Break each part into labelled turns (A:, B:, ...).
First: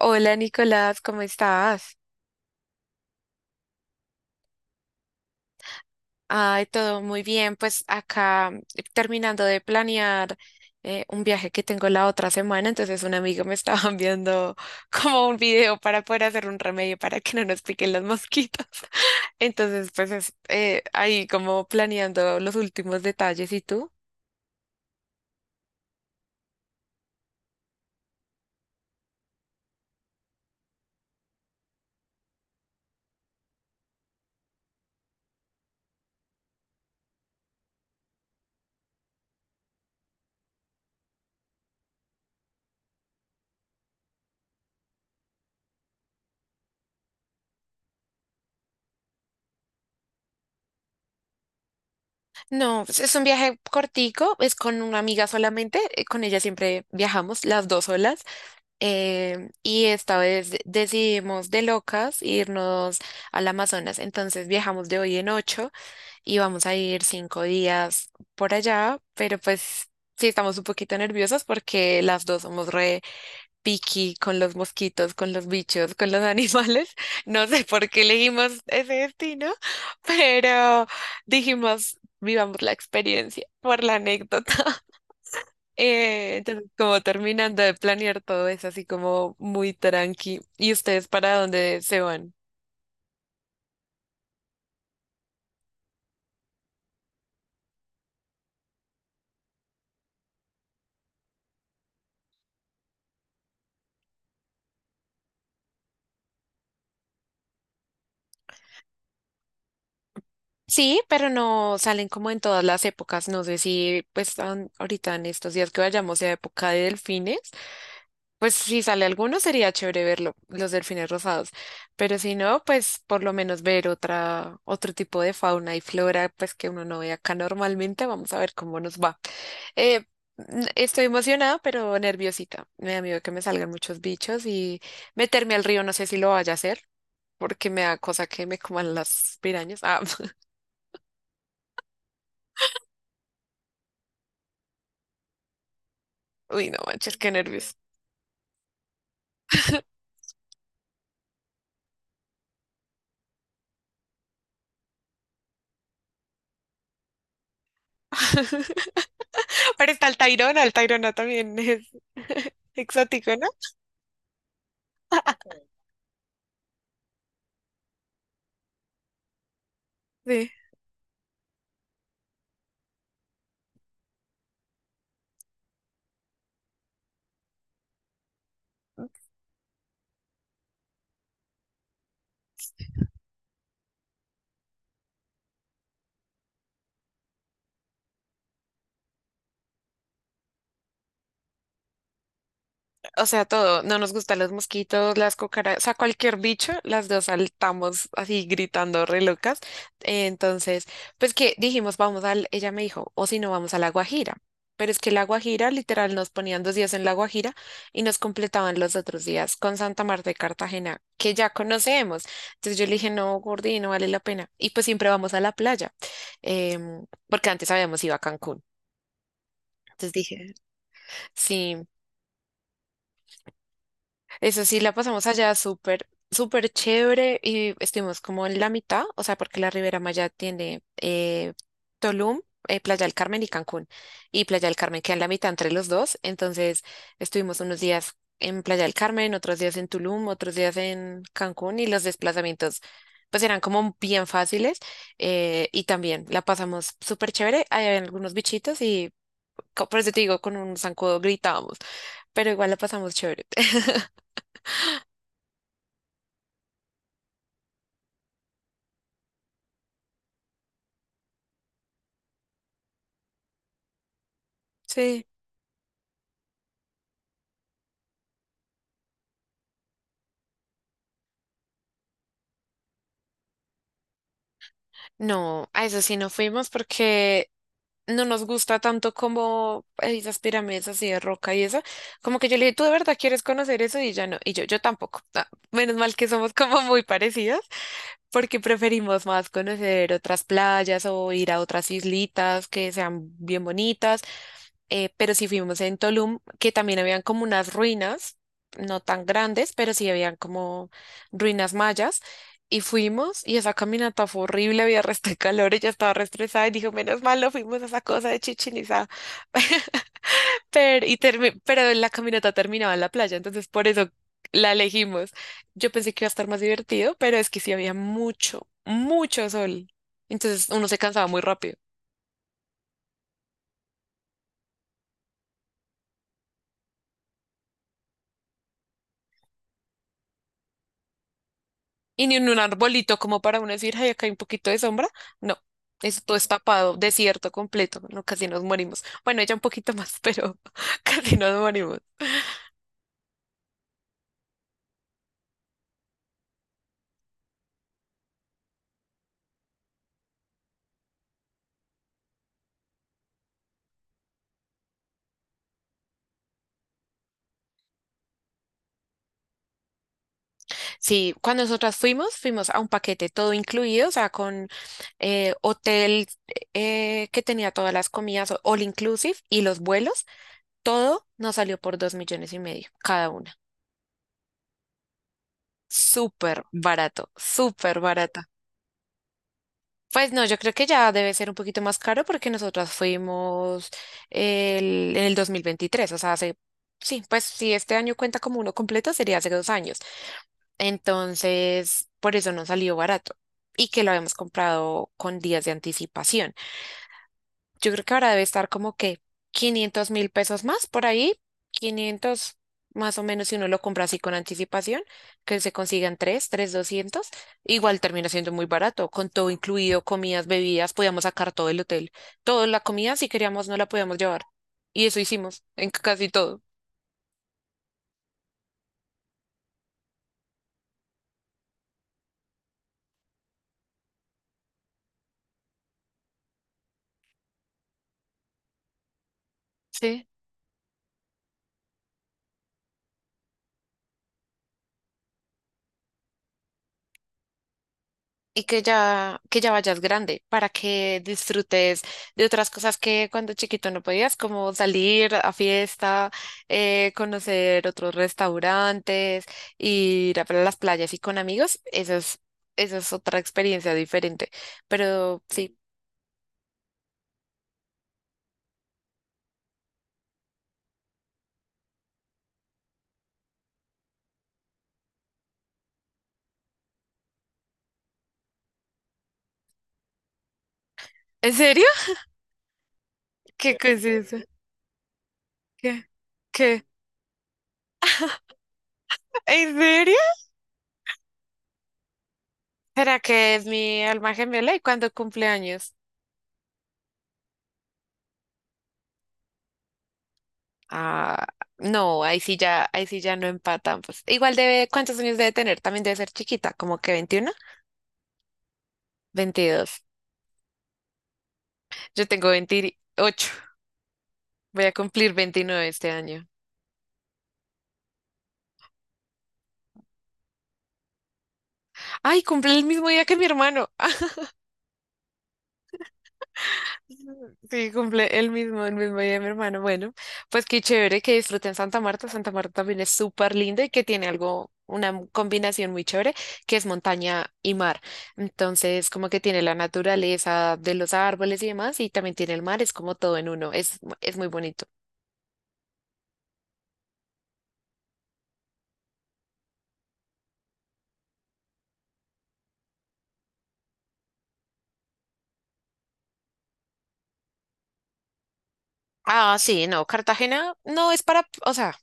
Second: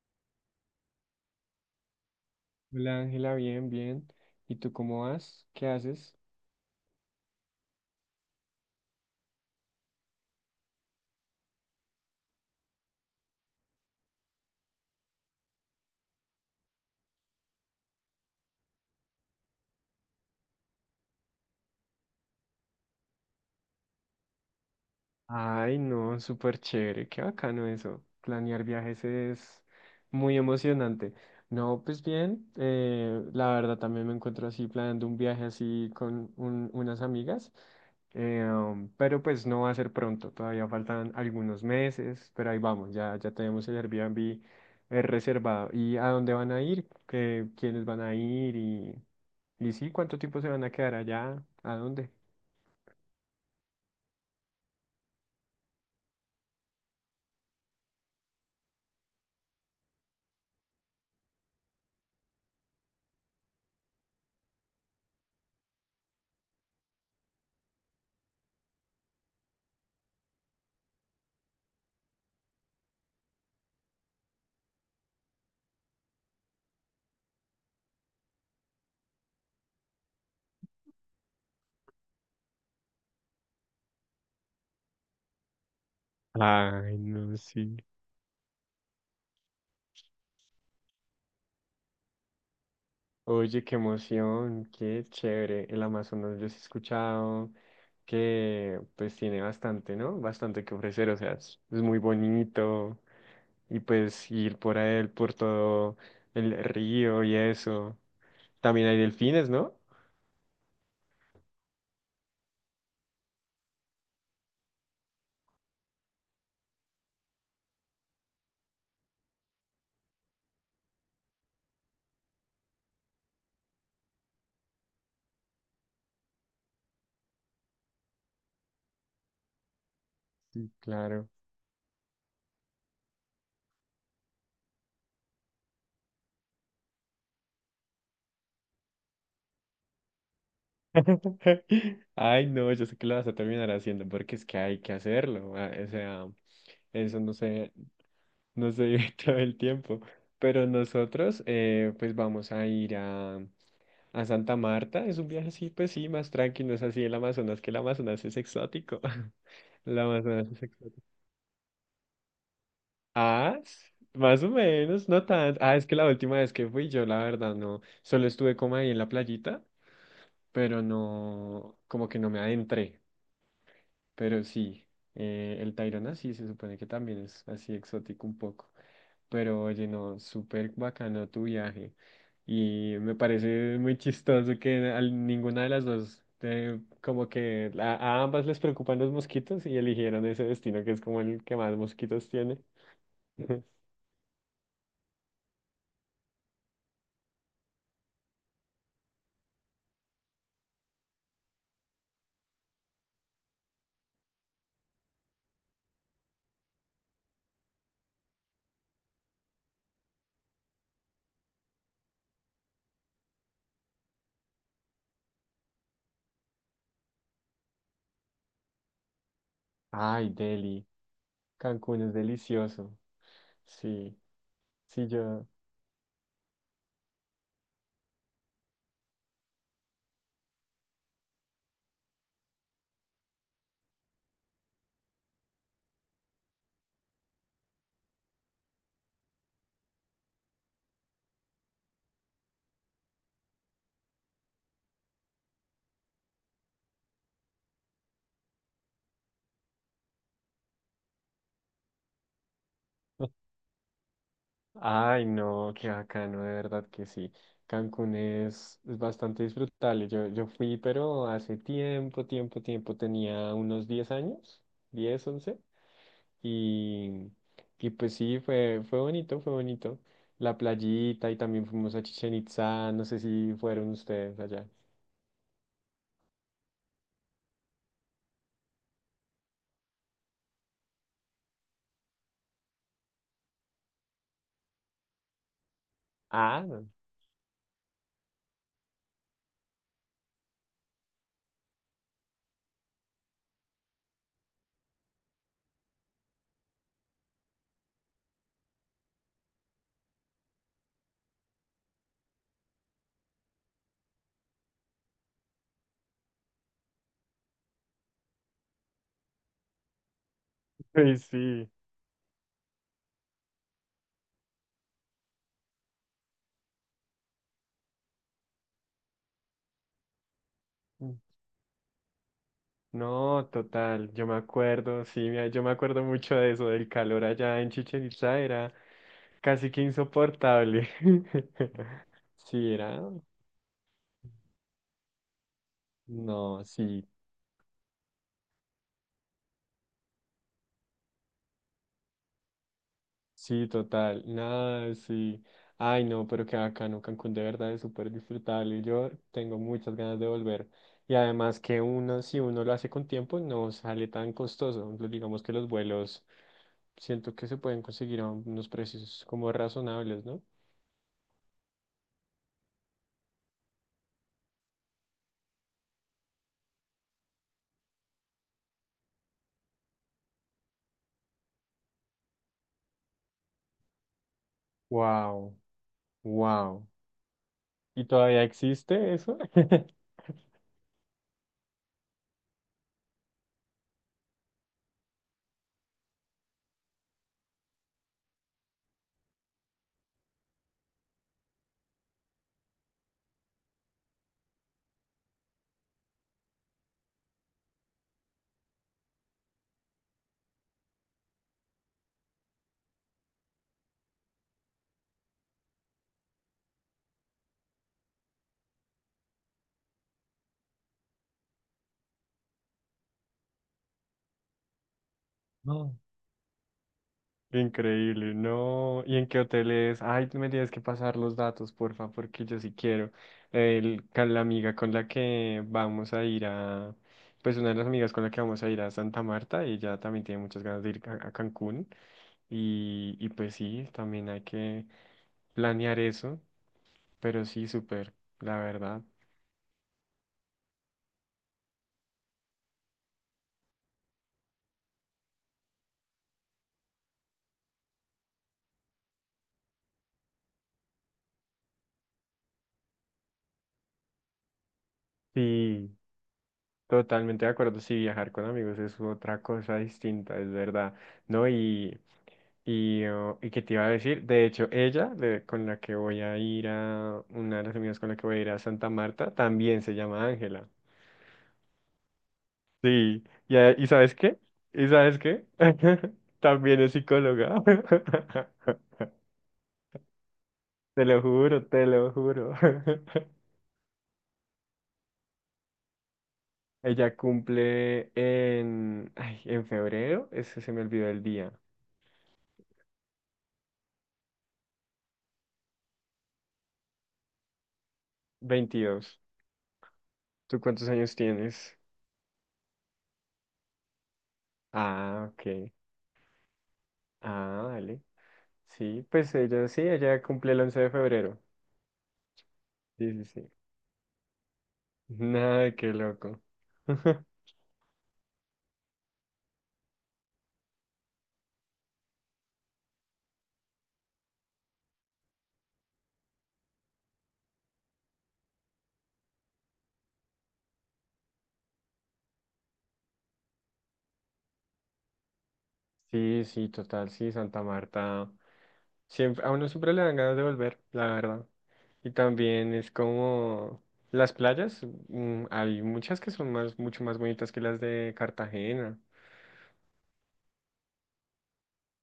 A: Hola Nicolás, ¿cómo estás?
B: Hola Ángela, bien, bien. ¿Y tú cómo vas? ¿Qué haces?
A: Ay, todo muy bien. Pues acá terminando de planear un viaje que tengo la otra semana, entonces un amigo me estaba enviando como un video para poder hacer un remedio para que no nos piquen las mosquitas. Entonces, pues ahí como planeando los últimos detalles. ¿Y tú?
B: Ay, no, súper chévere, qué bacano eso. Planear viajes es muy emocionante. No, pues bien, la verdad también me encuentro así planeando un viaje así con unas amigas, pero pues no va a ser pronto, todavía faltan algunos meses, pero ahí vamos, ya tenemos el Airbnb reservado. ¿Y a dónde van a ir? ¿Qué, quiénes van a ir? ¿Y sí? ¿Cuánto tiempo se van a quedar allá? ¿A dónde?
A: No, pues, es un viaje cortico, es con una amiga solamente, con ella siempre viajamos las dos solas. Y esta vez decidimos de locas irnos al Amazonas. Entonces viajamos de hoy en ocho y vamos a ir 5 días por allá, pero pues sí estamos un poquito nerviosas porque las dos somos re picky con los mosquitos, con los bichos, con los animales. No sé por qué elegimos ese destino, pero dijimos, vivamos la experiencia por la anécdota. Entonces,
B: Ay,
A: como
B: no,
A: terminando de
B: sí.
A: planear todo es así como muy tranqui. ¿Y ustedes para dónde se van?
B: Oye, qué emoción, qué chévere. El Amazonas yo sí he escuchado que pues tiene bastante, ¿no? Bastante que ofrecer, o sea, es muy bonito y pues ir por él, por todo el río y eso. También hay delfines, ¿no?
A: Sí, pero no salen como en todas las épocas. No sé si pues ahorita en estos días que vayamos a época de delfines, pues si sale alguno sería chévere verlo, los delfines rosados. Pero si no, pues por lo menos ver otra, otro tipo de fauna y flora, pues que uno no ve acá normalmente. Vamos a ver cómo nos va. Eh,
B: Sí.
A: estoy
B: Claro.
A: emocionada, pero nerviosita. Me da miedo que me salgan muchos bichos y meterme al río, no sé si lo vaya a hacer, porque me da cosa que me coman las pirañas. Ah,
B: Ay, no, yo sé que lo vas a terminar haciendo porque es que hay que hacerlo. O sea,
A: uy, no manches,
B: eso
A: qué
B: no sé,
A: nervios.
B: nos se vive todo el tiempo. Pero nosotros, pues vamos a ir a Santa Marta. Es un viaje, así pues sí, más tranquilo. No es así el Amazonas, que el Amazonas es exótico.
A: Pero
B: El
A: está
B: Amazonas es
A: El
B: exótico.
A: Tayrona también es exótico, ¿no?
B: Más o menos, no tanto. Ah, es que la última vez que fui yo, la verdad, no. Solo estuve como ahí en la playita,
A: Sí.
B: pero no, como que no me adentré. Pero sí, el Tayrona sí se supone que también es así exótico un poco. Pero oye, no, súper bacano tu viaje. Y me parece muy chistoso que a ninguna de las dos, como que a ambas les preocupan los mosquitos y eligieron ese destino que es como el que más mosquitos tiene.
A: O sea, todo, no nos gustan los mosquitos, las cucarachas, o sea, cualquier bicho, las dos saltamos así gritando re locas. Eh, Entonces, pues que dijimos, vamos al, ella me dijo, o si no, vamos a La Guajira. Pero es que La Guajira, literal, nos ponían 2 días en La Guajira y nos completaban los otros días con Santa Marta de Cartagena, que ya conocemos. Entonces yo le dije, no, Gordi, no vale la pena. Y pues siempre vamos a la playa, porque antes habíamos ido a Cancún. Entonces
B: Ay,
A: dije,
B: Delhi,
A: sí.
B: Cancún es delicioso. Sí,
A: Eso sí, la
B: sí,
A: pasamos
B: yo.
A: allá súper, súper chévere y estuvimos como en la mitad, o sea, porque la Ribera Maya tiene Tulum, Playa del Carmen y Cancún. Y Playa del Carmen queda en la mitad entre los dos, entonces estuvimos unos días en Playa del Carmen, otros días en Tulum, otros días en Cancún y los desplazamientos pues eran como bien fáciles y también la pasamos súper chévere. Hay algunos bichitos y por eso te digo, con un zancudo gritábamos, pero igual la pasamos chévere.
B: Ay, no, qué bacano, de verdad que sí. Cancún es bastante disfrutable. Yo fui, pero hace tiempo, tiempo, tiempo, tenía unos 10 años,
A: Sí.
B: 10, 11 y, y pues sí, fue, fue bonito, fue bonito. La playita y también fuimos a Chichen Itzá, no sé si fueron ustedes allá.
A: No, a eso sí no fuimos porque no nos gusta tanto como esas pirámides así de roca y eso. Como que yo le dije, ¿tú de verdad quieres conocer eso? Y ya no. Y yo tampoco. Ah, menos mal que somos
B: Ah,
A: como
B: no.
A: muy parecidos porque preferimos más conocer otras playas o ir a otras islitas que sean bien bonitas pero sí fuimos en Tulum, que también habían como unas ruinas, no tan grandes, pero sí habían como ruinas mayas. Y fuimos, y esa caminata fue horrible, había resto de calor, ella estaba re estresada y dijo, menos mal, no fuimos a esa cosa de Chichén Itzá". Pero,
B: Ay,
A: y
B: sí.
A: pero la caminata terminaba en la playa, entonces por eso la elegimos. Yo pensé que iba a estar más divertido, pero es que sí había mucho, mucho sol. Entonces uno se cansaba muy rápido.
B: No, total, yo me acuerdo, sí, mira, yo me acuerdo mucho de eso, del calor allá en Chichén Itzá era casi que insoportable.
A: Y ni en un
B: Sí, era.
A: arbolito como para uno decir, ay, acá hay un poquito de sombra. No, eso todo es
B: No,
A: tapado,
B: sí,
A: desierto completo. No, casi nos morimos. Bueno, ella un poquito más, pero casi nos morimos.
B: sí, total, nada, sí. Ay, no, pero qué bacano, Cancún de verdad es súper disfrutable. Yo tengo muchas ganas de volver. Y además que uno, si uno lo hace con tiempo, no sale tan costoso. Lo- Digamos que los vuelos siento que se pueden conseguir a unos precios como razonables, ¿no?
A: Sí, cuando nosotras fuimos, a un paquete todo incluido, o sea, con hotel que tenía todas las comidas, all inclusive, y los vuelos. Todo nos salió por 2,5 millones cada una.
B: Wow,
A: Súper
B: wow.
A: barato, súper
B: ¿Y
A: barato.
B: todavía existe eso?
A: Pues no, yo creo que ya debe ser un poquito más caro porque nosotras fuimos en el 2023, o sea, hace, sí, pues si este año cuenta como uno completo, sería hace 2 años. Entonces, por eso no salió barato y que lo habíamos comprado con días de anticipación. Yo creo que ahora debe estar como que 500.000 pesos más por ahí, 500 más o menos si uno lo compra así con anticipación, que se consigan 3 200 igual termina siendo muy barato, con todo incluido, comidas, bebidas, podíamos sacar todo el hotel, toda la comida si queríamos no la podíamos llevar. Y eso hicimos en
B: No.
A: casi todo.
B: Increíble, no. ¿Y en qué hotel es? Ay, tú me tienes que pasar los datos, porfa, porque yo sí quiero. El, con la amiga con la que vamos a ir a, pues una de las amigas con la que vamos a ir a Santa Marta, ella también
A: Sí,
B: tiene muchas ganas de ir a Cancún. Y pues sí, también hay que planear eso, pero sí, súper, la
A: y
B: verdad.
A: que ya vayas grande para que disfrutes de otras cosas que cuando chiquito no podías, como salir a fiesta, conocer otros restaurantes, ir a las playas y con amigos. Eso es otra experiencia diferente. Pero sí,
B: Sí. Totalmente de acuerdo, sí, viajar con amigos es otra cosa distinta, es verdad, ¿no? Y, oh, y qué te iba a decir, de hecho, ella, con la que voy a ir a, una de las amigas con la que voy a ir a Santa Marta, también se llama Ángela.
A: ¿en serio?
B: Sí, y,
A: ¿Qué
B: ¿y
A: cosa es
B: sabes
A: eso?
B: qué? ¿Y sabes qué?
A: ¿Qué?
B: También
A: ¿Qué?
B: es psicóloga.
A: ¿En serio?
B: Te lo juro, te lo juro.
A: ¿Será que es mi alma gemela y cuando cumple años?
B: Ella cumple en, ay, en febrero, ese se me olvidó el
A: Ah,
B: día,
A: no, ahí sí ya no empatan. Pues igual debe, ¿cuántos años debe tener? También debe ser chiquita, como que 21,
B: 22.
A: 22.
B: ¿Tú cuántos años tienes?
A: Yo tengo 28. Voy a
B: Ah,
A: cumplir
B: ok.
A: 29 este año.
B: Ah, vale. Sí, pues ella sí, ella cumple el 11 de febrero.
A: Ay, cumple el mismo
B: Sí,
A: día
B: sí,
A: que mi
B: sí.
A: hermano.
B: Nada, qué loco.
A: Sí, cumple el mismo día de mi hermano. Bueno, pues qué chévere que disfruten Santa Marta. Santa Marta también es súper linda y que tiene algo, una combinación muy chévere, que es montaña y mar. Entonces, como que tiene la naturaleza de los árboles y demás, y también tiene el mar, es como todo en uno, es muy bonito.
B: Sí, sí, total, sí, Santa Marta. Siempre, a uno siempre le dan ganas de volver, la verdad. Y también es como las playas, mm, hay muchas que son más, mucho más bonitas que las de Cartagena.
A: Ah, sí, no, Cartagena no es para, o sea,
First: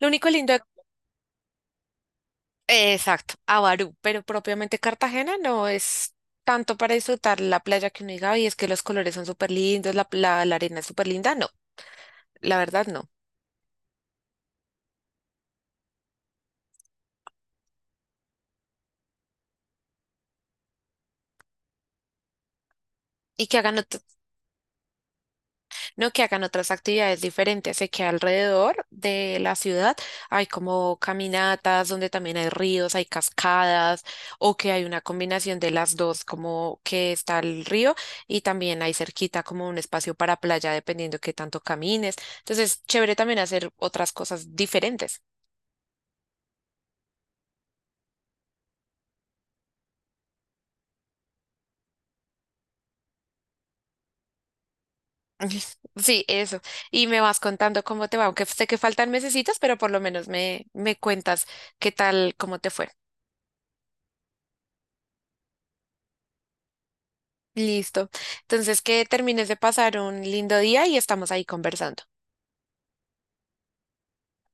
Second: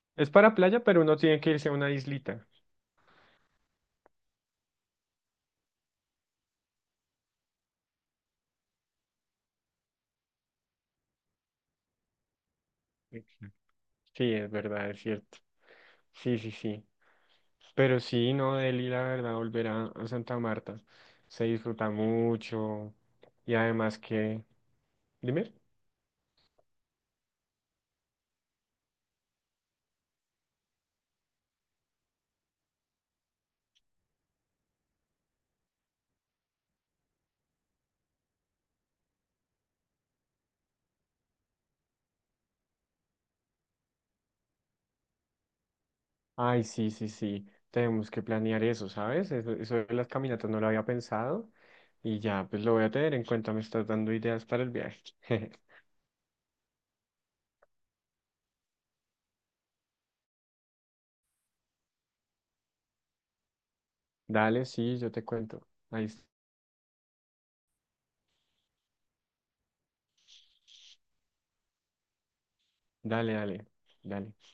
A: lo único
B: Es
A: lindo
B: para
A: de
B: playa, pero uno tiene que irse a una islita.
A: Exacto, Avarú, pero propiamente Cartagena no es tanto para disfrutar la playa que uno diga, y es que los colores son súper lindos, la arena es súper linda, no, la verdad no.
B: Exacto. Sí, es verdad, es cierto. Sí, sí, sí. Pero sí, no, Delhi, la verdad, volver a Santa Marta se disfruta mucho.
A: Y
B: Y
A: que hagan
B: además
A: ot-
B: que, dime,
A: No, que hagan otras actividades diferentes, sé que alrededor de la ciudad hay como caminatas donde también hay ríos, hay cascadas, o que hay una combinación de las dos, como que está el río y también hay cerquita como un espacio para playa, dependiendo qué tanto camines. Entonces, chévere también hacer otras cosas diferentes.
B: ay, sí, sí, sí, tenemos que planear eso, ¿sabes? Eso de las caminatas no lo había pensado y ya, pues lo voy a tener en cuenta, me estás dando ideas para el viaje.
A: Sí, eso. Y me vas contando cómo te va, aunque sé que faltan mesecitos, pero por lo menos me cuentas qué tal, cómo te fue.
B: Dale, sí, yo te cuento. Ahí, es-
A: Listo. Entonces, que termines de pasar un lindo día y estamos ahí conversando.
B: dale, dale, dale.